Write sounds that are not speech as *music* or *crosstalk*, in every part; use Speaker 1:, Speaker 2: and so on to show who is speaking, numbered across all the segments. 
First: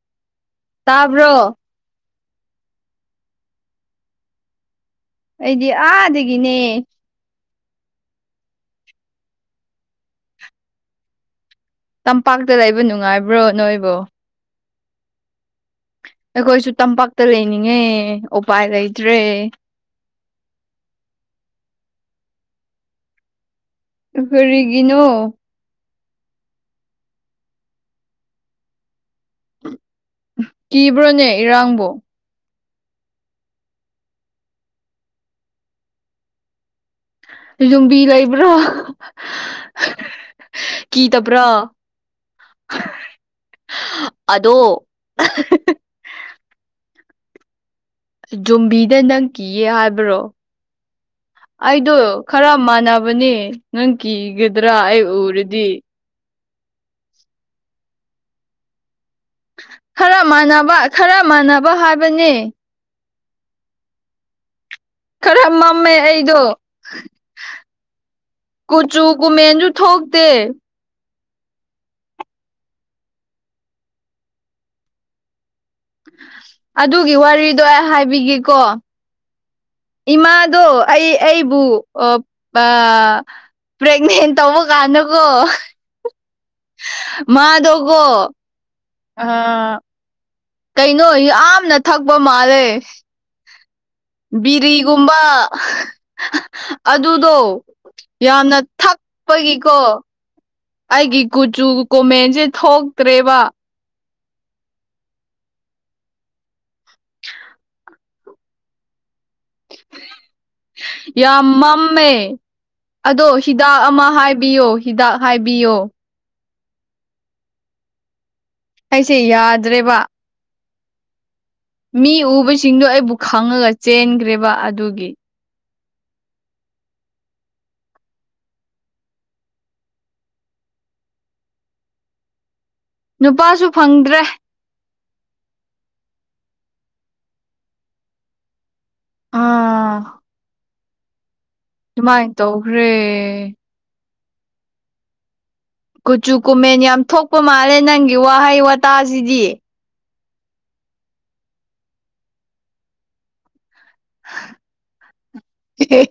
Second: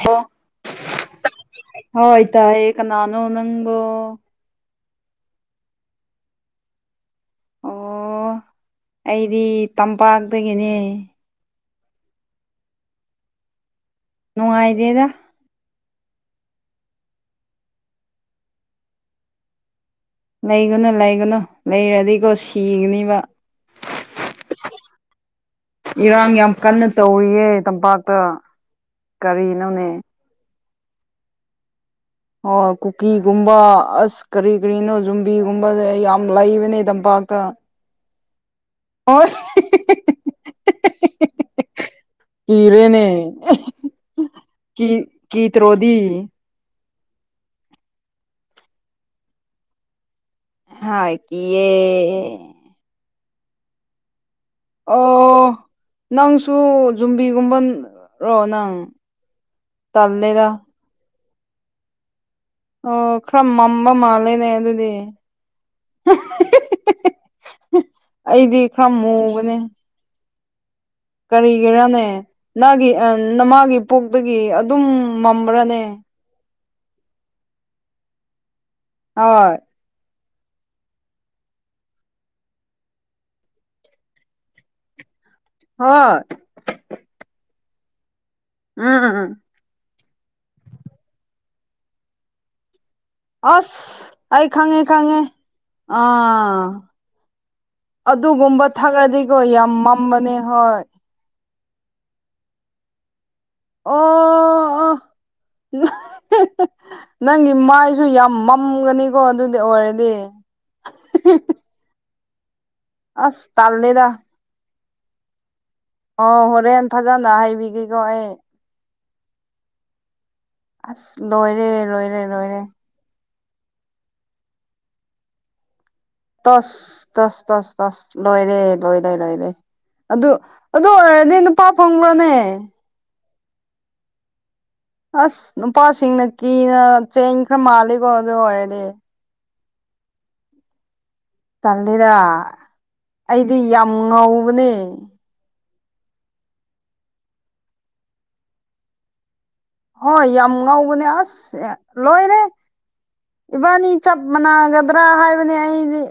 Speaker 1: ꯍ
Speaker 2: ꯇꯥꯕ꯭ꯔꯣ?
Speaker 1: ꯍꯣꯏ ꯇꯑꯦ ꯀꯅꯅꯣ ꯅꯪꯕꯣ?
Speaker 2: ꯑꯩꯗꯤ ꯑꯥꯗꯒꯤꯅꯦ
Speaker 1: ꯑꯣ ꯑꯩꯗꯤ ꯇꯝꯄꯥꯛꯇꯒꯤꯅꯦ
Speaker 2: ꯇꯝꯄꯥꯛꯇ ꯂꯩꯕ ꯅꯨꯡꯉꯥꯏꯕ꯭ꯔꯣ ꯅꯣꯏꯕꯨꯣ?
Speaker 1: ꯅꯨꯡꯉꯥꯏꯗꯦꯗ
Speaker 2: ꯑꯩꯈꯣꯏꯁꯨ ꯇꯝꯄꯥꯛꯇ ꯂꯩꯅꯤꯡꯉꯦ ꯎꯄꯥꯏ ꯂꯩꯇ꯭ꯔꯦ
Speaker 1: ꯂꯩꯒꯅꯨ ꯂꯩꯒꯅꯨ ꯂꯩꯔꯗꯤꯀꯣ ꯁꯤꯒꯅꯤꯕ
Speaker 2: ꯀꯔꯤꯒꯅꯣ?
Speaker 1: ꯏꯔꯥꯡ ꯌꯥꯝ ꯀꯟꯅ ꯇꯧꯔꯤꯌꯦ ꯇꯝꯄꯥꯛꯇ ꯀꯔꯤꯅꯣꯅꯦ꯫
Speaker 2: ꯀꯤꯕ꯭ꯔꯣꯅꯦ ꯏꯔꯡꯕꯨꯣ?
Speaker 1: ꯑꯣ ꯀꯨꯀꯤꯒꯨꯝꯕ ꯑꯁ ꯀꯔꯤ ꯀꯔꯤꯅꯣ ꯌꯨꯝꯕꯤꯒꯨꯝꯕꯁꯦ ꯑꯩ ꯌꯥꯝ ꯂꯩꯕꯅꯦ ꯇꯝꯄꯥꯛꯇ
Speaker 2: ꯌꯨꯝꯕꯤ ꯂꯩꯕ꯭ꯔꯣ?
Speaker 1: ꯍꯣꯏ
Speaker 2: ꯀꯤꯗꯕ꯭ꯔꯥ
Speaker 1: ꯀꯤꯔꯦꯅꯦ
Speaker 2: ꯑꯗꯣ
Speaker 1: ꯀꯤ ꯀꯤꯇ꯭ꯔꯣꯗꯤ
Speaker 2: ꯖꯨꯝꯕꯤꯗ ꯅꯪ ꯀꯤꯌꯦ ꯍꯥꯏꯕ꯭ꯔꯣ
Speaker 1: ꯍꯥꯏ
Speaker 2: ꯑꯩꯗꯣ
Speaker 1: ꯀꯤꯌꯦ
Speaker 2: ꯈꯔ ꯃꯥꯟꯅꯕꯅꯦ ꯅꯪ ꯀꯤꯒꯗ꯭ꯔꯥ ꯑꯩ
Speaker 1: ꯑꯣ
Speaker 2: ꯎꯔꯗꯤ?
Speaker 1: ꯅꯪꯁꯨ ꯖꯨꯝꯕꯤꯒꯨꯝꯕ ꯔꯣ ꯅꯪ?
Speaker 2: ꯈꯔ
Speaker 1: ꯇꯜꯂꯦꯗ
Speaker 2: ꯃꯥꯟꯅꯕ ꯈꯔ ꯃꯥꯟꯅꯕ ꯍꯥꯏꯕꯅꯤ
Speaker 1: ꯑꯣ ꯈꯔ ꯃꯝꯕ ꯃꯥꯜꯂꯦꯅꯦ ꯑꯗꯨꯗꯤ꯫
Speaker 2: ꯈꯔ ꯃꯝꯃꯦ ꯑꯩꯗꯣ꯫
Speaker 1: ꯑꯩꯗꯤ ꯈꯔ
Speaker 2: ꯀꯨꯆꯨ ꯒꯨꯃꯦꯟꯖꯨ ꯊꯣꯛꯇꯦ꯫
Speaker 1: ꯀꯔꯤꯒꯤꯔꯥꯅꯦ ꯅꯒꯤ ꯅꯃꯥꯒꯤ ꯄꯣꯛꯇꯒꯤ ꯑꯗꯨꯝ ꯃꯝꯕ꯭ꯔꯥꯅꯦ꯫
Speaker 2: ꯑꯗꯨꯒꯤ ꯋꯥꯔꯤꯗꯣ ꯑꯩ ꯍꯥꯏꯕꯤꯒꯦꯀꯣ꯫
Speaker 1: ꯍꯣꯏ
Speaker 2: ꯏꯃꯥꯗꯣ ꯑꯩ ꯑꯩꯕꯨ ꯑ ꯄ꯭ꯔꯦꯒꯅꯦꯟ ꯇꯧꯕ ꯀꯥꯟꯅꯀꯣ
Speaker 1: ꯍꯣꯏ
Speaker 2: ꯃꯥꯗꯒꯣ ꯑ
Speaker 1: ꯎꯝ
Speaker 2: ꯀꯩꯅꯣ ꯌꯥꯝꯅ ꯊꯛꯄ ꯃꯥꯜꯂꯦ꯫
Speaker 1: ꯑꯁ ꯑꯩ ꯈꯪꯉꯦ
Speaker 2: ꯕꯤꯔꯤꯒꯨꯝꯕ
Speaker 1: ꯈꯪꯉꯦ ꯑꯥ
Speaker 2: ꯑꯗꯨꯗꯣ꯫ ꯌꯥꯝꯅ
Speaker 1: ꯑꯗꯨꯒꯨꯝꯕ ꯊꯛꯔꯗꯤꯀꯣ ꯌꯥꯝ
Speaker 2: ꯊꯛꯄꯒꯤꯀꯣ
Speaker 1: ꯃꯝꯕꯅꯦ ꯍꯣꯏ
Speaker 2: ꯑꯩꯒꯤ ꯀꯨꯆꯨ ꯀꯣꯃꯦꯟꯁꯦ ꯊꯣꯛꯇ꯭ꯔꯦꯕ꯫
Speaker 1: ꯑꯣ ꯅꯪꯒꯤ ꯃꯥꯏꯗꯨ ꯌꯥꯝ ꯃꯝꯒꯅꯤꯀꯣ ꯑꯗꯨꯗꯤ ꯑꯣꯏꯔꯗꯤ
Speaker 2: ꯌꯥꯝ ꯃꯝꯃꯦ ꯑꯗꯣ
Speaker 1: ꯑꯁ
Speaker 2: ꯍꯤꯗꯥꯛ
Speaker 1: ꯇꯜꯂꯦꯗ
Speaker 2: ꯑꯃ ꯍꯥꯏ ꯕꯤꯌꯣ ꯍꯤꯗꯥꯛ ꯍꯥꯏꯕꯤꯌꯣ꯫
Speaker 1: ꯑꯣ ꯍꯣꯔꯦꯟ ꯐꯖꯅ ꯍꯩꯕꯤꯒꯦꯀꯣ ꯑꯩ
Speaker 2: ꯑꯩꯁꯦ ꯌꯥꯗ꯭ꯔꯦꯕ
Speaker 1: ꯑꯁ ꯂꯣꯏꯔꯦ ꯂꯣꯏꯔꯦ
Speaker 2: ꯃꯤ
Speaker 1: ꯂꯣꯏꯔꯦ꯫
Speaker 2: ꯎꯕꯁꯤꯡꯗꯣ ꯑꯩꯕꯨ ꯈꯪꯉꯒ ꯆꯦꯟꯈ꯭ꯔꯦꯕ ꯑꯗꯨꯒꯤ꯫
Speaker 1: ꯇꯁ ꯇꯁ ꯇꯁ ꯇꯁ ꯂꯣꯏꯔꯦ ꯂꯣꯏꯔꯦ ꯂꯣꯏꯔꯦ꯫ ꯑꯗꯨ ꯑꯗꯨ ꯑꯣꯏꯔꯅꯦ ꯅꯨꯄꯥ ꯐꯪꯕ꯭ꯔꯣꯅꯦ꯫
Speaker 2: ꯅꯨꯄꯥꯁꯨ ꯐꯪꯗ꯭ꯔꯦ꯫
Speaker 1: ꯑꯁ ꯅꯨꯄꯥꯁꯤꯡꯅ ꯀꯤꯅ ꯆꯦꯡ ꯈꯔ ꯃꯥꯜꯂꯤꯀꯣ ꯑꯗꯨ ꯑꯣꯏꯔꯗꯤ꯫
Speaker 2: ꯑꯥ
Speaker 1: ꯇꯜꯂꯤꯔ
Speaker 2: ꯑꯗꯨꯃꯥꯏꯅ ꯇꯧꯈ꯭ꯔꯦ
Speaker 1: ꯑꯩꯗꯤ ꯌꯥꯝ ꯉꯧꯕꯅꯦ꯫
Speaker 2: ꯀꯨꯆꯨ ꯀꯨꯃꯦꯟ ꯌꯥꯝ ꯊꯣꯛꯄ ꯃꯥꯜꯂꯦ ꯅꯪꯒꯤ ꯋꯥꯍꯩ ꯋꯥꯇꯥꯁꯤꯗꯤ꯫
Speaker 1: ꯍꯣꯏ ꯌꯥꯝ ꯉꯥꯎꯧꯕꯅꯦ ꯑꯁ ꯂꯣꯏꯔꯦ ꯏꯕꯥꯅꯤ꯫ ꯆꯞ ꯃꯥꯟꯅꯒꯗ꯭ꯔꯥ ꯍꯥꯏꯕꯅꯤ ꯑꯩꯗꯤ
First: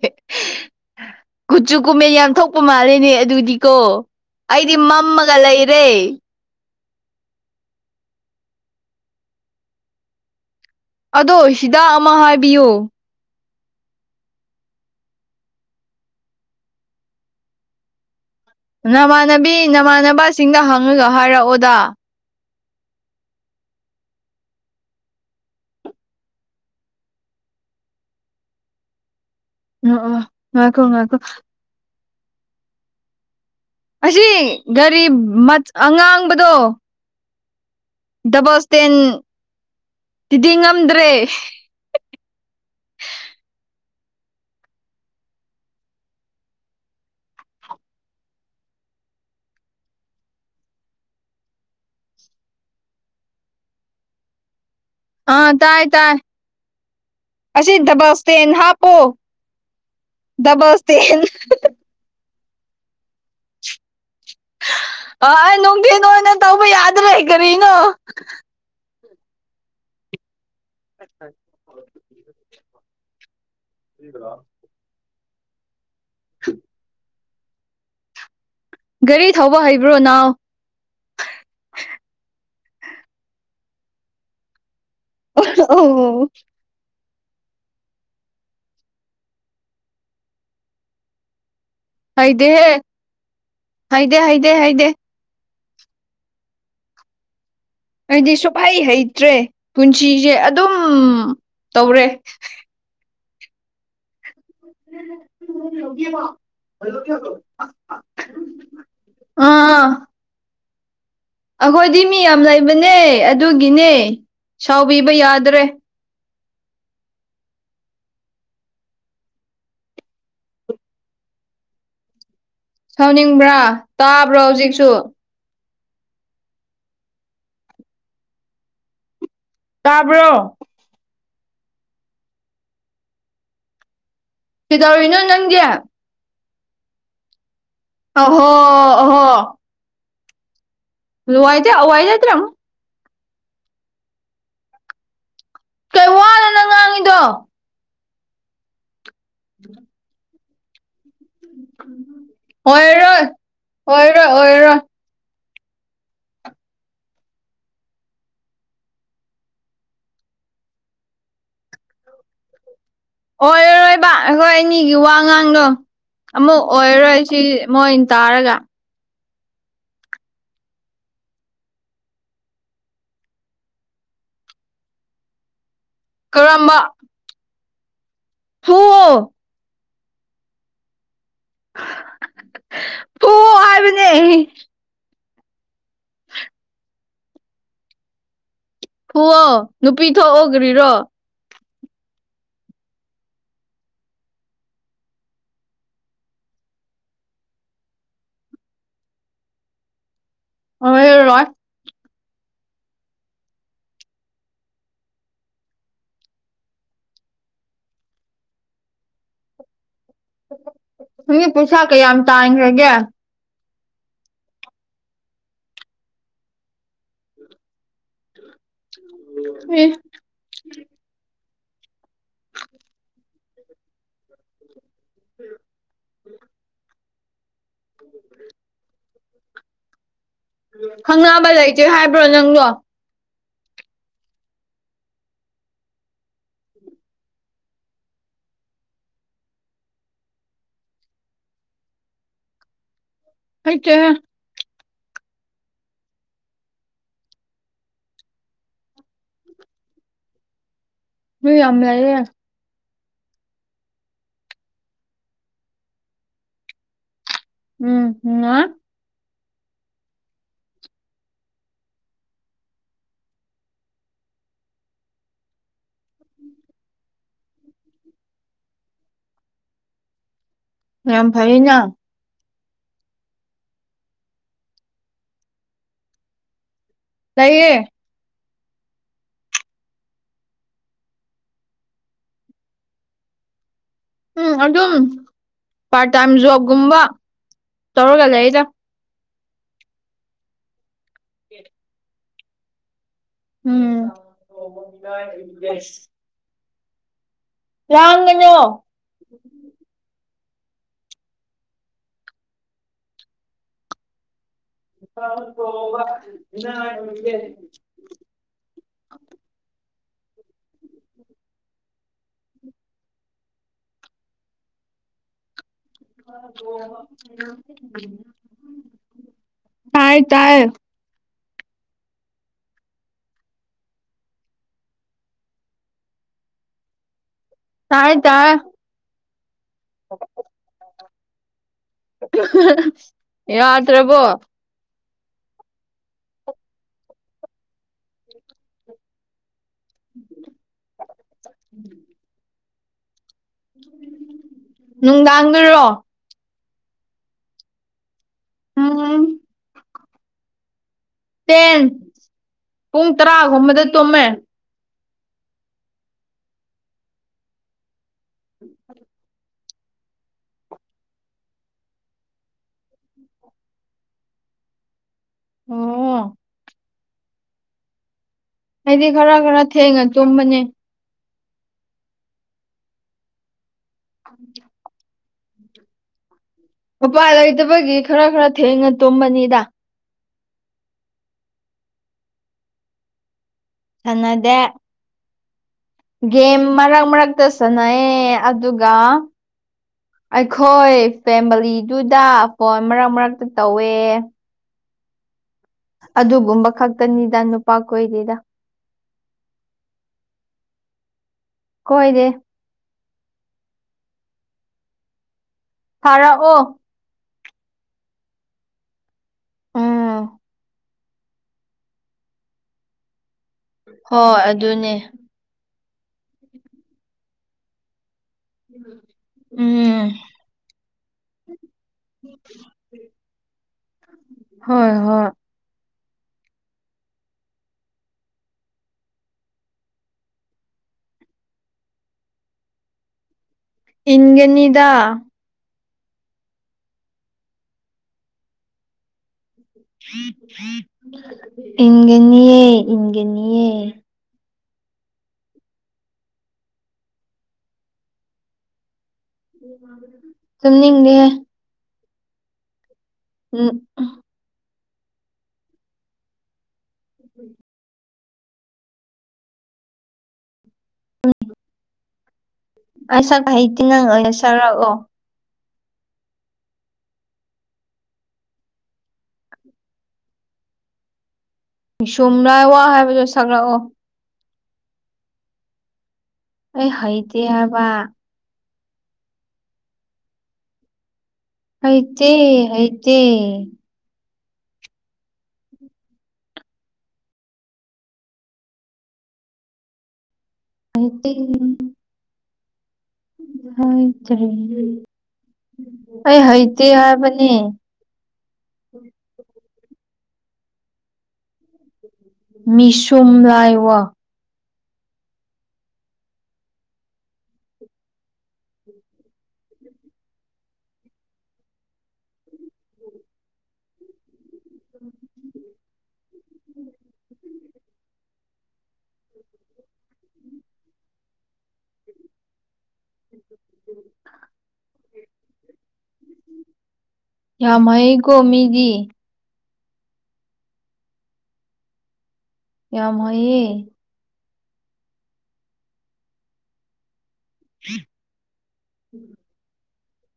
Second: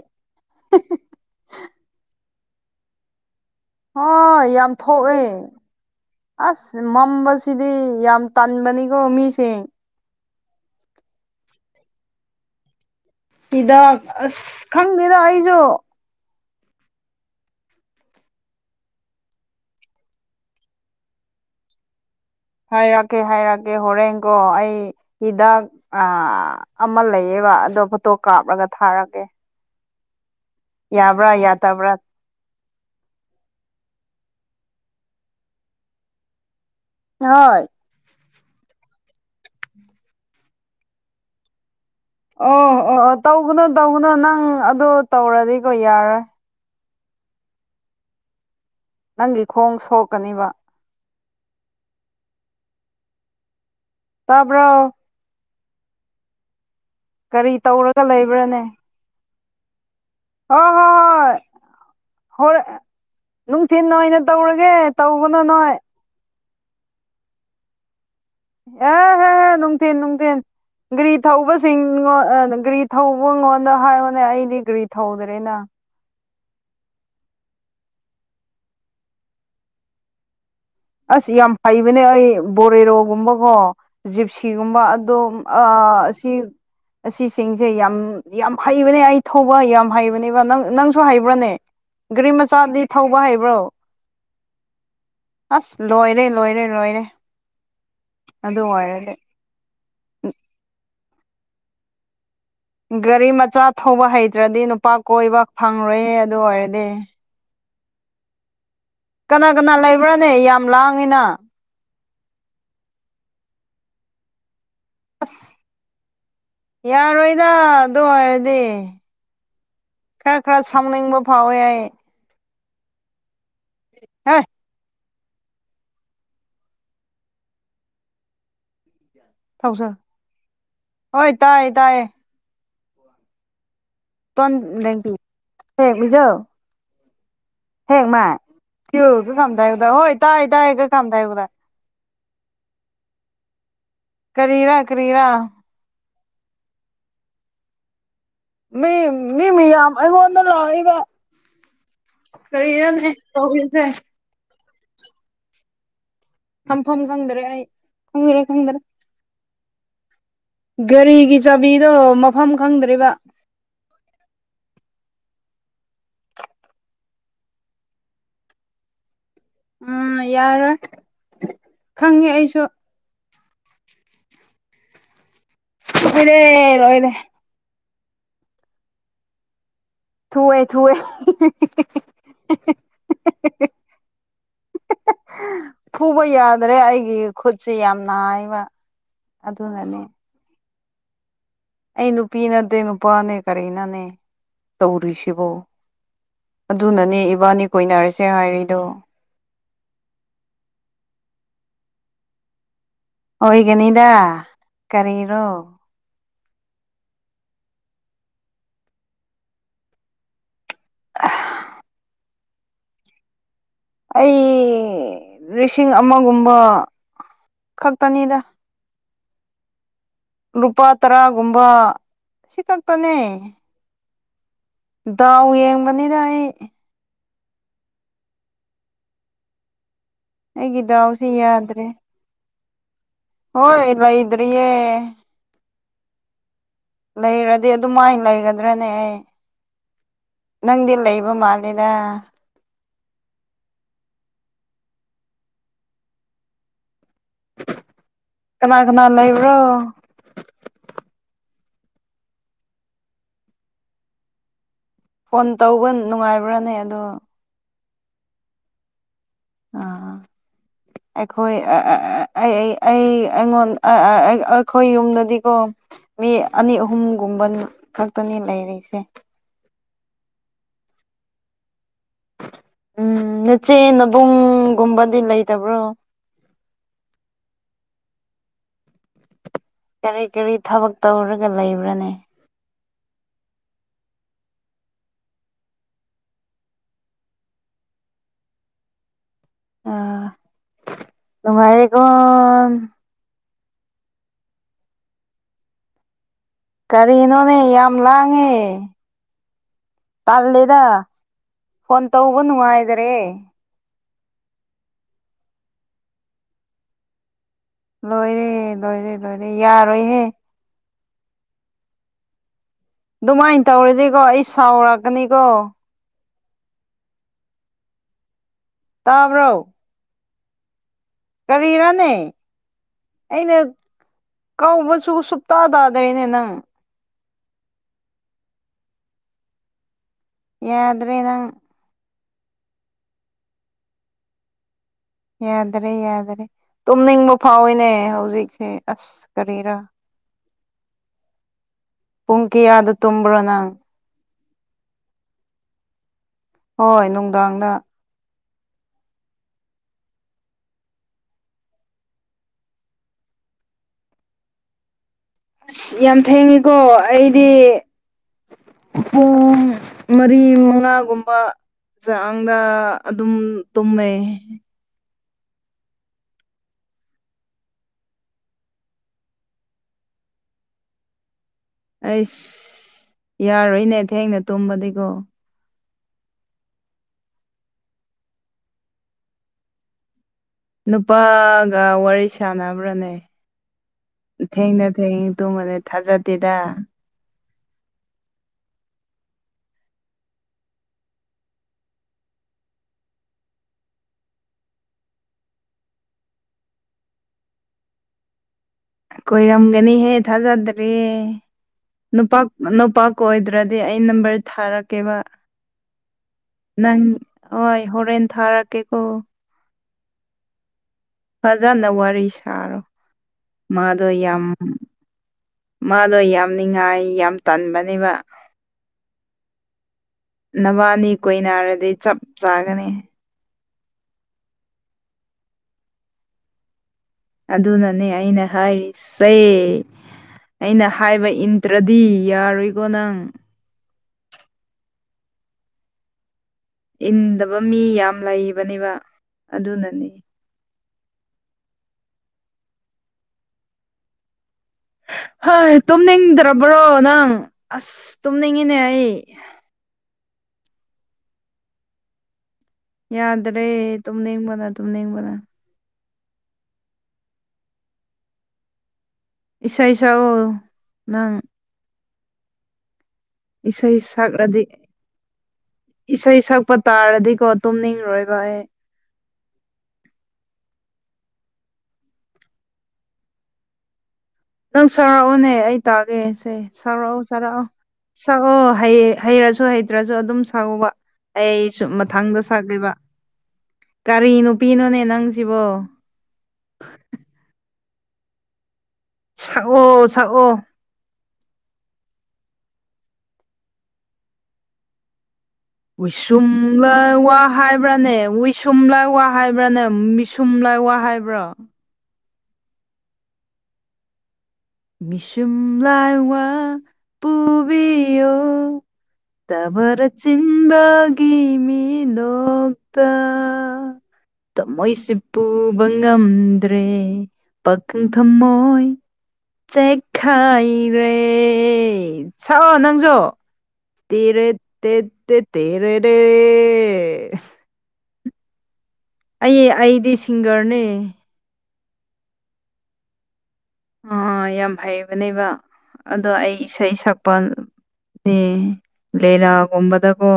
Speaker 2: ꯀꯨꯠꯆꯨ ꯀꯨꯃꯦꯟ ꯌꯥꯝ ꯊꯣꯛꯄ ꯃꯥꯂꯦꯅꯦ ꯑꯗꯨꯗꯤꯀꯣ
Speaker 1: ꯍꯣꯏ ꯌꯥꯝ
Speaker 2: ꯑꯩꯗꯤ ꯃꯝꯃꯒ
Speaker 1: ꯊꯣꯛꯑꯦ
Speaker 2: ꯂꯩꯔꯦ꯫
Speaker 1: ꯑꯁ ꯃꯝꯕꯁꯤꯗꯤ ꯌꯥꯝ ꯇꯟꯕꯅꯤꯀꯣ ꯃꯤꯁꯤꯡ
Speaker 2: ꯑꯗꯣ ꯍꯤꯗꯥꯛ ꯑꯃ ꯍꯥꯏꯕꯤꯌꯨ꯫
Speaker 1: ꯁꯤꯗ ꯑꯁ ꯈꯪꯗꯦꯗ ꯑꯩꯁꯨ
Speaker 2: ꯅꯃꯥꯟꯅꯕꯤ ꯅꯃꯥꯟꯅꯕꯁꯤꯡꯗ ꯍꯪꯉꯒ ꯍꯥꯏꯔꯛꯑꯣꯗ꯫
Speaker 1: ꯍꯥꯏꯔꯛꯀꯦ ꯍꯥꯏꯔꯛꯒꯦ ꯍꯣꯔꯦꯟꯀꯣ ꯑꯩ ꯍꯤꯗꯥꯛ ꯑ ꯑꯃ ꯂꯩꯌꯦꯕ ꯑꯗꯣ ꯐꯣꯇꯣ ꯀꯥꯞꯔꯒ ꯊꯥꯔꯒꯦ꯫
Speaker 2: ꯎ ꯑꯣ ꯉꯀꯣ ꯉꯀꯣ꯫
Speaker 1: ꯌꯥꯗꯕ꯭ꯔꯥ
Speaker 2: ꯑꯁꯤ ꯒꯥꯔꯤ ꯑꯉꯥꯡꯕꯗꯣ
Speaker 1: ꯍꯣꯏ
Speaker 2: ꯗꯕꯜꯁ ꯇꯦꯟ ꯇꯤꯗꯤ ꯉꯝꯗ꯭ꯔꯦ꯫
Speaker 1: ꯑꯣ ꯑꯣ ꯑꯣ ꯇꯧꯒꯅꯨ ꯇꯧꯒꯅꯨ ꯅꯪ ꯑꯗꯨ ꯇꯧꯔꯗꯤꯀꯣ ꯌꯥꯔꯣꯏ꯫ ꯅꯪꯒꯤ ꯈꯣꯡ ꯁꯣꯛꯀꯅꯤꯕ ꯇꯥꯕꯔꯣ
Speaker 2: ꯑꯥ ꯇꯥꯏ ꯇꯥꯏ
Speaker 1: ꯀꯔꯤ
Speaker 2: ꯑꯁꯤ
Speaker 1: ꯇꯧꯔꯒ
Speaker 2: ꯗꯕꯥꯇ
Speaker 1: ꯂꯩꯕ꯭ꯔꯥꯅꯦ
Speaker 2: ꯍꯥꯄꯣ
Speaker 1: ꯍꯣꯏ ꯍꯣꯏ ꯍꯣꯏ ꯍꯣꯔ ꯅꯨꯡ ꯊꯤꯟ ꯑꯣꯏꯅ ꯇꯧꯔꯒꯦ
Speaker 2: ꯑ
Speaker 1: ꯇꯧꯒꯅꯨ
Speaker 2: ꯑꯩ
Speaker 1: ꯅꯣꯏ
Speaker 2: ꯅꯨꯡꯊꯤ ꯑꯣꯏꯅ ꯇꯧꯕ ꯌꯥꯗ꯭ꯔꯦ ꯀꯔꯤꯅꯣ
Speaker 1: ꯑꯦ ꯅꯨꯡꯊꯤꯟ ꯅꯨꯡꯊꯤꯟ ꯒꯥ꯭ꯔꯤ ꯊꯧꯕꯁꯤꯡ ꯒꯥ꯭ꯔꯤ ꯊꯧꯕꯉꯣꯟꯗ ꯍꯥꯏꯌꯣꯅꯦ ꯑꯩꯗꯤ ꯒꯥ꯭ꯔꯤ ꯊꯧꯗ꯭ꯔꯦꯅ
Speaker 2: *unintelligible* ꯒꯥꯔꯤ ꯊꯧꯕ ꯍꯩꯕ꯭ꯔꯣ ꯅꯥꯎ
Speaker 1: ꯑꯁ ꯌꯥꯝ ꯐꯩꯕꯅꯦ ꯑꯩ ꯕꯣꯔꯦꯔꯣꯒꯨꯝꯕꯀꯣ ꯖꯤꯞꯁꯤꯒꯨꯝꯕ ꯑꯗꯣ
Speaker 2: ꯑꯣ
Speaker 1: ꯑꯁꯤ ꯑꯁꯤꯁꯤꯡꯁꯦ ꯌꯥꯝ ꯌꯥꯝ ꯍꯩꯕꯅꯦ ꯑꯩ ꯊꯧꯕ ꯌꯥꯝ ꯍꯩꯕꯅꯦꯕ ꯅꯪ ꯅꯪꯁꯨ ꯍꯩꯕ꯭ꯔꯅꯦ ꯒꯥ꯭ꯔꯤ ꯃꯆꯥꯗꯤ ꯊꯧꯕ ꯍꯕ꯭ꯔꯣ
Speaker 2: ꯍꯥꯏꯩꯗꯦ ꯍꯥꯏꯩꯗꯦ ꯍꯥꯏꯗꯦ
Speaker 1: ꯑꯁ ꯂꯣꯏꯔꯦ ꯂꯣꯏꯔꯦ ꯂꯣꯏꯔꯦ
Speaker 2: ꯑꯩꯗꯤ
Speaker 1: ꯑꯗꯨ
Speaker 2: ꯁꯨꯍꯩ
Speaker 1: ꯑꯣꯏꯔꯗꯤ
Speaker 2: ꯍꯩꯇ꯭ꯔꯦ ꯄꯨꯟꯁꯤꯁꯦ ꯑꯗꯨꯝ ꯇꯧꯔꯦ
Speaker 1: ꯒꯥꯔꯤ ꯃꯆꯥ ꯊꯧꯕ ꯍꯩꯇ꯭ꯔꯗꯤ ꯅꯨꯄꯥ ꯀꯣꯏꯕ ꯐꯪꯔꯦ ꯑꯗꯨ ꯑꯣꯏꯔꯗꯤ
Speaker 2: *unintelligible*
Speaker 1: ꯀꯅꯥ ꯀꯅꯥ
Speaker 2: ꯑꯥ
Speaker 1: ꯂꯩꯕ꯭ꯔꯥꯅꯦ ꯌꯥꯝ ꯂꯥꯡꯉꯤꯅ
Speaker 2: ꯑꯩꯈꯣꯏꯗꯤ ꯃꯤ ꯌꯥꯝ ꯂꯩꯕꯅꯦ ꯑꯗꯨꯒꯤꯅꯦ ꯁꯥꯎꯕꯤꯕ ꯌꯥꯗ꯭ꯔꯦ
Speaker 1: ꯌꯥꯔꯣꯏꯗ ꯑꯗꯨ ꯑꯣꯏꯔꯗꯤ ꯈꯔ ꯈꯔ ꯁꯥꯎꯅꯤꯡꯕ ꯐꯥꯎꯋꯦ ꯑꯩ
Speaker 2: ꯁꯥꯎꯅꯤꯡꯕ꯭ꯔꯥ
Speaker 1: ꯍꯦ
Speaker 2: ꯇꯥꯕ꯭ꯔꯣ ꯍꯧꯖꯤꯛꯁꯨ
Speaker 1: ꯊꯧꯁ
Speaker 2: ꯇꯥꯕ꯭ꯔꯣ
Speaker 1: ꯍꯣꯏ ꯇꯥꯏꯌꯦ ꯇꯥꯏꯌꯦ
Speaker 2: ꯀꯩꯗꯧꯔꯤꯅꯣ ꯅꯪꯗꯤ
Speaker 1: *unintelligible*
Speaker 2: ꯑꯍꯣ ꯑꯍꯣ
Speaker 1: ꯍꯣꯏ ꯇꯥꯏ ꯇꯥꯏ ꯀꯀꯥꯝ ꯗꯥꯏꯒꯨꯗꯥ
Speaker 2: *unintelligible*
Speaker 1: ꯀꯔꯤꯔꯥ ꯀꯔꯤꯔꯥ
Speaker 2: ꯀꯩ ꯋꯥꯂꯅ ꯉꯥꯡꯉꯤꯗꯣ
Speaker 1: ꯃꯤ ꯃꯤ ꯃꯤꯌꯥꯝ ꯑꯩꯉꯣꯟꯗ ꯂꯥꯛꯏꯕ ꯀꯔꯤꯗꯣꯅꯦ ꯇꯧꯕꯤꯁꯦ
Speaker 2: ꯑꯣꯏꯔꯣ
Speaker 1: ꯊꯝꯐꯝ ꯈꯪꯗ꯭ꯔꯦ ꯑꯩ ꯈꯪꯗꯔꯦ ꯈꯪꯗꯔꯦ ꯒꯥꯔꯤꯒꯤ ꯆꯥꯕꯤꯗꯣ ꯃꯐꯝ ꯈꯪꯗ꯭ꯔꯤꯕ ꯫
Speaker 2: ꯑꯣꯏꯔꯔꯣꯏꯕ ꯑꯩꯈꯣꯏ ꯑꯅꯤꯒꯤ ꯋꯥ ꯉꯥꯡꯗꯣ ꯫ ꯑꯃꯨꯛ ꯑꯣꯏꯔꯣꯏ ꯁꯤ ꯃꯣꯏ ꯇꯥꯔꯒ ꯫
Speaker 1: ꯎꯝ ꯌꯥꯔꯣꯏ ꯈꯪꯉꯦ ꯑꯩꯁꯨ
Speaker 2: ꯀꯔꯝꯕ
Speaker 1: ꯂꯣꯏꯔꯦ ꯂꯣꯏꯔꯦ
Speaker 2: ꯊꯨꯌꯣ
Speaker 1: ꯊꯨꯋꯦ ꯊꯨꯋꯦ
Speaker 2: ꯐꯨꯌꯣ ꯑꯣ ꯍꯥꯏꯕꯅꯦ ꯫
Speaker 1: ꯐꯨꯕ ꯌꯥꯗ꯭ꯔꯦ ꯑꯩꯒꯤ ꯈꯨꯠꯁꯤ ꯌꯥꯝ ꯅꯥꯏꯕ ꯫
Speaker 2: ꯐꯨꯌꯣ ꯅꯨꯄꯤ ꯊꯣꯛꯑꯣ ꯀꯔꯤꯔꯣ ꯫
Speaker 1: ꯑꯩ ꯅꯨꯄꯤ ꯅꯠꯇꯦ ꯅꯨꯄꯥꯅꯦ ꯀꯔꯤꯅꯣꯅꯦ ꯇꯧꯔꯤꯁꯤꯕꯣ ꯫ ꯑꯗꯨꯅꯅꯦ ꯏꯕꯥꯅꯤ ꯀꯣꯏꯅꯔꯁꯦ ꯍꯥꯏꯔꯤꯗꯣ ꯫
Speaker 2: ꯑꯣꯏꯔꯔꯣꯏ
Speaker 1: ꯑꯣꯏꯒꯅꯤꯗ ꯀꯔꯤꯔꯣ ꯫
Speaker 2: ꯗꯤ ꯄꯩꯁꯥ ꯀꯌꯥꯝ ꯇꯥꯡꯈ꯭ꯔꯒꯦ ꯫
Speaker 1: ꯑꯩ ꯂꯤꯁꯤꯡ ꯑꯃꯒꯨꯝꯕ ꯈꯛꯇꯅꯤꯗ ꯫
Speaker 2: ꯑꯦ
Speaker 1: ꯂꯨꯄꯥ ꯇꯔꯥꯒꯨꯝꯕ ꯁꯤꯈꯛꯇꯅꯦ ꯗꯥꯎ ꯌꯦꯡꯕꯅꯤꯗ ꯑꯩ ꯫ ꯑꯩꯒꯤ ꯗꯥꯎꯁꯤ
Speaker 2: ꯈꯪꯅꯕ ꯂꯩꯇꯦ
Speaker 1: ꯌꯥꯗ꯭ꯔꯦ
Speaker 2: ꯍꯥꯏꯕ꯭ꯔꯣ ꯅꯪꯗꯣ ꯫
Speaker 1: ꯍꯣꯏ ꯂꯩꯗ꯭ꯔꯤꯌꯦ ꯫ ꯂꯩꯔꯗꯤ ꯑꯗꯨꯃꯥꯏꯅ ꯂꯩꯒꯗ꯭ꯔꯅꯦ ꯑꯩ ꯅꯪꯗꯤ ꯂꯩꯕ ꯃꯥꯂꯦꯗ ꯫
Speaker 2: ꯂꯩꯇꯦꯍꯦ
Speaker 1: ꯀꯅꯥ ꯀꯅꯥ ꯂꯩꯕ꯭ꯔꯣ
Speaker 2: ꯑꯗꯨ ꯌꯥꯝ ꯂꯩꯌꯦ
Speaker 1: ꯐꯣꯟ ꯇꯧꯕ ꯅꯨꯡꯉꯥꯏꯕ꯭ꯔꯥꯅꯦ ꯑꯗꯣ
Speaker 2: ꯎꯝ ꯅꯨꯡꯉꯥꯏ
Speaker 1: ꯑꯥ ꯑꯩꯈꯣꯏ ꯑ ꯑ ꯑ ꯑꯩ ꯑꯩꯉꯣꯟ ꯑꯑ ꯑꯩꯈꯣꯏ ꯌꯨꯝꯗꯗꯤꯀꯣ ꯃꯤ ꯑꯅꯤ ꯑꯍꯨꯝꯒꯨꯝꯕ ꯈꯛꯇꯅꯤ ꯂꯩꯔꯤꯁꯦ
Speaker 2: ꯌꯥꯝ ꯐꯩꯅ
Speaker 1: ꯎꯝ ꯅꯆꯦ ꯅꯕꯨꯡꯒꯨꯝꯕꯗꯤ ꯂꯩꯇꯕ꯭ꯔꯣ
Speaker 2: ꯂꯩꯌꯦ
Speaker 1: ꯀꯔꯤ ꯀꯔꯤ ꯊꯕꯛ ꯇꯧꯔꯒ ꯂꯩꯕ꯭ꯔꯅꯦ
Speaker 2: ꯎꯝ ꯑꯗꯨꯝ ꯄꯥꯔꯠ ꯇꯥꯏꯝ ꯖꯣꯕꯀꯨꯝꯕ ꯇꯧꯔꯒ ꯂꯩꯗ
Speaker 1: ꯑꯥ ꯅꯨꯡꯉꯥꯏꯔꯦ
Speaker 2: ꯎꯝ *unintelligible*
Speaker 1: ꯀꯔꯤꯅꯣꯅꯦ ꯌꯥꯝ ꯂꯥꯡꯉꯦ
Speaker 2: ꯂꯥꯡꯒꯅꯣ
Speaker 1: ꯇꯜꯂꯦꯗ ꯐꯣꯟ ꯇꯧꯕ ꯅꯨꯡꯉꯥꯏꯗꯔꯦ
Speaker 2: *unintelligible*
Speaker 1: ꯂꯣꯏꯔꯦ ꯂꯣꯏꯔꯦ ꯂꯣꯏꯔꯦ ꯌꯥꯔꯣꯏꯍꯦ ꯑꯗꯨꯃꯥꯏꯅ ꯇꯧꯔꯗꯤꯀꯣ ꯑꯩ ꯁꯥꯎꯔꯛꯀꯅꯤꯀꯣ
Speaker 2: *unintelligible*
Speaker 1: ꯇꯥꯕ꯭ꯔꯣ
Speaker 2: ꯇꯥꯏ ꯇꯥꯏ
Speaker 1: ꯀꯔꯤꯔꯅꯦ ꯑꯩꯅ ꯀꯧꯕꯁꯨ ꯁꯨꯡꯇꯥ ꯇꯥꯗ꯭ꯔꯦꯅꯦ ꯅꯪ
Speaker 2: ꯇꯥꯔꯦ ꯇꯥꯔꯦ *inaudible*
Speaker 1: ꯌꯥꯗꯔꯦ ꯅꯪ
Speaker 2: ꯌꯥꯗꯔꯕꫭ
Speaker 1: ꯌꯥꯗꯔꯦ ꯌꯥꯗꯔꯦ ꯇꯨꯝꯅꯤꯡꯕ ꯐꯥꯎꯋꯤꯅꯦ ꯍꯧꯖꯤꯛꯁꯦ ꯑꯁ ꯀꯔꯤꯔꯥ
Speaker 2: ꯎꯝ *unintelligible*
Speaker 1: ꯄꯨꯡ ꯀꯌꯥ ꯇꯨꯝꯕ꯭ꯔ ꯅꯪ
Speaker 2: ꯅꯨꯡꯗꯥꯡ ꯗꯔꯣ
Speaker 1: ꯍꯣꯏ ꯅꯨꯡꯗꯥꯡꯗ
Speaker 2: ꯊꯦꯡꯉꯦꯝ ꯇꯦꯟ ꯄꯨꯡ ꯇꯔꯥꯒꯨꯝꯕꯗ ꯇꯨꯝꯃꯦ
Speaker 1: ꯑꯁ ꯌꯥꯝ ꯊꯦꯡꯉꯤꯀꯣ ꯑꯩꯗꯤ ꯄꯨꯡ ꯃꯔꯤ ꯃꯪꯉꯥꯒꯨꯝꯕ ꯆꯥꯡꯗ ꯑꯗꯨꯝ ꯇꯨꯝꯃꯦ
Speaker 2: ꯑꯣ ꯑꯩꯗꯤ ꯈꯔ ꯈꯔ ꯊꯦꯡꯉ ꯇꯨꯝꯕꯅꯦ
Speaker 1: ꯑꯩꯁ ꯌꯥꯔꯣꯏꯅꯦ ꯊꯦꯡꯅ ꯇꯨꯝꯕꯗꯤꯀꯣ
Speaker 2: ꯎꯄꯥꯏ ꯂꯩꯇꯕꯒꯤ ꯈꯔ ꯈꯔ ꯊꯦꯡꯅ ꯇꯨꯝꯕꯅꯤꯗ
Speaker 1: ꯅꯨꯄꯥꯒ ꯋꯥꯔꯤ ꯁꯥꯟꯅꯕ꯭ꯔꯥꯅꯦ
Speaker 2: ꯁꯥꯟꯅꯗꯦ
Speaker 1: ꯊꯦꯡꯅ ꯊꯦꯡꯅ ꯇꯨꯝꯃꯗꯤ
Speaker 2: ꯒꯦꯝ ꯃꯔꯛ ꯃꯔꯛꯇ ꯁꯥꯟꯅꯩꯌꯦ ꯑꯗꯨꯒ ꯑꯩꯈꯣꯏ ꯐꯦꯃꯂꯤꯗꯨꯗ ꯐꯣꯟ ꯃꯔꯛ ꯃꯔꯛꯇ ꯇꯧꯋꯦ ꯑꯗꯨꯒꯨꯝꯕ ꯈꯛꯇꯅꯤꯗ ꯅꯨꯄꯥ ꯀꯣꯏꯗꯦꯗ
Speaker 1: ꯀꯣꯏꯔꯝꯒꯅꯤꯍꯦ ꯊꯥꯖꯗ꯭ꯔꯦ
Speaker 2: ꯀꯣꯏꯗꯦ
Speaker 1: ꯅꯨꯄꯥ ꯅꯄꯥ ꯀꫭꯏꯗ꯭ꯔꯗꯤ ꯑꯩ ꯅꯝꯕꯔ ꯊꯥꯔꯛꯀꯦꯕ
Speaker 2: ꯊꯥꯔꯛꯑꯣ
Speaker 1: ꯅꯪ ꯍꯣꯏ ꯍꯣꯔꯦꯟ ꯊꯥꯔꯛꯀꯦꯀꯣ
Speaker 2: ꯎꯝ
Speaker 1: ꯐꯖꯅ ꯋꯥꯔꯤ ꯁꯥꯔꯣ ꯃꯥꯗꯣ
Speaker 2: ꯍꯣꯏ
Speaker 1: ꯌꯥꯝ
Speaker 2: ꯑꯗꯨꯅꯦ
Speaker 1: ꯃꯥꯗꯣ ꯌꯥꯝ ꯉꯥꯏ ꯌꯥꯝ ꯇꯟꯕꯅꯦꯕ
Speaker 2: ꯎꯝ
Speaker 1: ꯅꯕꯥꯅꯤ ꯀꯣꯏ ꯅꯥꯔꯗꯤ ꯆꯞ ꯆꯥꯒꯅꯤ
Speaker 2: ꯍꯣꯏ ꯍꯣꯏ
Speaker 1: ꯑꯗꯨꯅꯅꯦ ꯑꯩꯅ ꯍꯥꯏꯔꯤꯁꯦ ꯑꯩꯅ ꯍꯥꯏꯕ ꯏꯟꯇ꯭ꯔꯗꯤ ꯌꯥꯔꯣꯏꯀꯣ ꯅꯪ
Speaker 2: ꯏꯪꯒꯅꯤꯗ
Speaker 1: ꯏꯟꯗꯕ ꯃꯤ ꯌꯥꯝ ꯂꯩꯕꯅꯤꯕ ꯑꯗꯨꯅꯅꯤ
Speaker 2: ꯏꯟꯒꯅꯤꯑ ꯏꯟꯒꯅꯤꯑ
Speaker 1: ꯍꯣꯏ ꯇꯨꯝꯅꯤꯡꯗ꯭ꯔꯕ꯭ꯔꯣ ꯅꯪ ꯑꯁ ꯇꯨꯝꯅꯤꯡꯉꯤꯅꯦ ꯑꯩ
Speaker 2: ꯎ ꯁꯅꯤꯒ ꯎꯝ
Speaker 1: ꯌꯥꯗ꯭ꯔꯦ ꯇꯨꯝꯅꯤꯡꯕꯗ ꯇꯨꯝꯅꯤꯡꯕꯗ
Speaker 2: ꯎꯝ
Speaker 1: ꯏꯁꯥ ꯏꯁꯥ ꯅꯪ
Speaker 2: ꯑꯁꯥ ꯀ ꯍꯥꯏꯩꯇꯤ
Speaker 1: ꯏꯁꯩ
Speaker 2: ꯅꯪ ꯑꯣꯏ
Speaker 1: ꯁꯛꯂꯗꯤ
Speaker 2: ꯆꯔꯛꯑꯣ
Speaker 1: ꯏꯁꯩ ꯁꯛꯄ ꯇꯥꯔꯗꯤꯀꯣ ꯇꯨꯝꯅꯤꯡꯂꯣꯏꯕ ꯑꯩ
Speaker 2: ꯃꯤꯤꯁꯨꯝ ꯂꯥꯏ ꯋꯥ ꯍꯥꯏꯕꯗꯨꯣ ꯁꯛꯂꯛꯑꯣ
Speaker 1: ꯅꯪ ꯁꯥꯎꯔꯛꯑꯣꯅꯦ ꯑꯩ ꯇꯥꯒꯦꯁꯦ
Speaker 2: ꯑꯩ
Speaker 1: ꯁꯥꯎꯔꯛꯑꯣ
Speaker 2: ꯍꯩꯇꯦ
Speaker 1: ꯆꯥꯔꯛꯑꯣ
Speaker 2: ꯍꯥꯏꯕ
Speaker 1: ꯁꯛꯑꯣ ꯍꯩꯔꯁꯨ ꯍꯩꯇ꯭ꯔꯁꯨ ꯑꯗꯨꯝ ꯁꯛꯎꯕ ꯑꯩ ꯁ
Speaker 2: ꯍꯩꯇꯦ
Speaker 1: ꯃꯊꯪꯗ ꯁꯛꯂꯤꯕ
Speaker 2: ꯍꯩꯇꯦ
Speaker 1: ꯀꯔꯤ ꯅꯨꯄꯤꯅꯣꯅꯦ ꯅꯪꯁꯤꯕꯣ ꯁꯛꯑꯣ ꯁꯛꯑꯣ
Speaker 2: ꯑꯠꯇ ꯍꯠꯇꯔꯦ
Speaker 1: ꯀꯨꯏꯁꯨꯝꯂ ꯋꯥ
Speaker 2: ꯍꯥꯏꯕꯅꯦ
Speaker 1: ꯍꯥꯏꯕ ꯍꯥꯏꯕ꯭ꯔꯅꯦ ꯎꯋꯏꯁꯨꯝ ꯂꯥꯏ ꯋꯥ ꯍꯥꯏꯕ꯭ꯔꯥꯅꯦ ꯃꯤꯁꯨꯝ ꯂꯥꯏ ꯋꯥ ꯍꯥꯏꯕ꯭ꯔꯥ
Speaker 2: ꯃꯤꯁꯨꯝ ꯂꯥꯏꯋꯥ
Speaker 1: ꯃꯤꯁꯨꯝ ꯂꯋꯥ ꯄꯨꯕꯤꯌꯣ ꯇꯕꯔ ꯆꯤꯟꯤꯟꯕꯥꯒꯤ ꯃꯤ ꯗꯣꯛꯣꯛꯛꯇ *inaudible* ꯇꯃꯣꯏꯁꯤꯦ ꯄꯨꯕ ꯉꯝꯗ꯭ꯔꯦ ꯄꯈꯪ ꯊꯝꯃꯣꯏ ꯆꯦꯛꯈꯥꯏꯔꯦ ꯁꯛꯑꯣ ꯅꯪꯁꯨꯣ ꯇꯔ ꯇ ꯇ ꯇꯔꯔꯦ
Speaker 2: ꯌꯥꯃꯥꯏ ꯀꯣ ꯃꯤꯗꯤ
Speaker 1: ꯑꯩ ꯑꯩꯗꯤ ꯁꯤꯡꯒꯔꯅꯦ
Speaker 2: ꯀ ꯍꯌꯦ
Speaker 1: ꯑ ꯌꯥꯝ ꯍꯩꯕꯅꯦꯕ ꯑꯗꯣ ꯑꯩ ꯏꯁꯩ ꯁꯛꯄ ꯂꯤꯂꯥꯒꯨꯝꯕꯗꯀꯣ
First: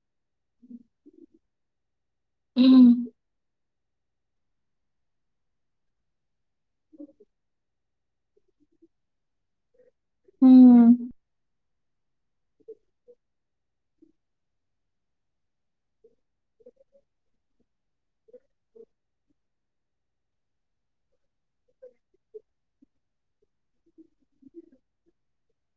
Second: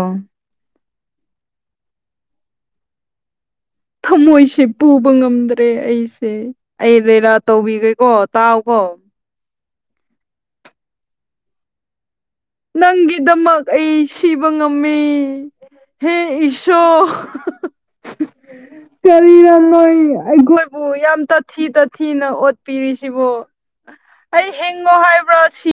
Speaker 2: ꯎꯝ
Speaker 1: ꯊꯃꯣꯏꯁꯦ ꯄꯨꯕ ꯉꯝꯗ꯭ꯔꯦ ꯑꯩꯁꯦ ꯑꯩ ꯂꯤꯦꯂꯥ ꯇꯧꯕꯤꯒꯦꯀꯣ ꯇꯥꯎ ꯀꯣ
Speaker 2: ꯎꯝ
Speaker 1: ꯅꯪꯒꯤꯗꯃꯛ ꯑꯩ ꯁꯤꯕ ꯉꯝꯃꯤ ꯍꯦ ꯏꯁꯣ ꯀꯔꯤꯅ ꯅꯣꯏ ꯑꯩꯈꯣꯏꯕꯨ ꯌꯥꯝ ꯇꯥꯊꯤ ꯇꯥꯊꯤꯅ ꯑꯣꯠꯄꯤꯔꯤꯁꯤꯕꯣ ꯑꯩ ꯍꯤꯡꯉꯣ ꯍꯥꯏꯕ꯭ꯔꯥ ꯁꯤ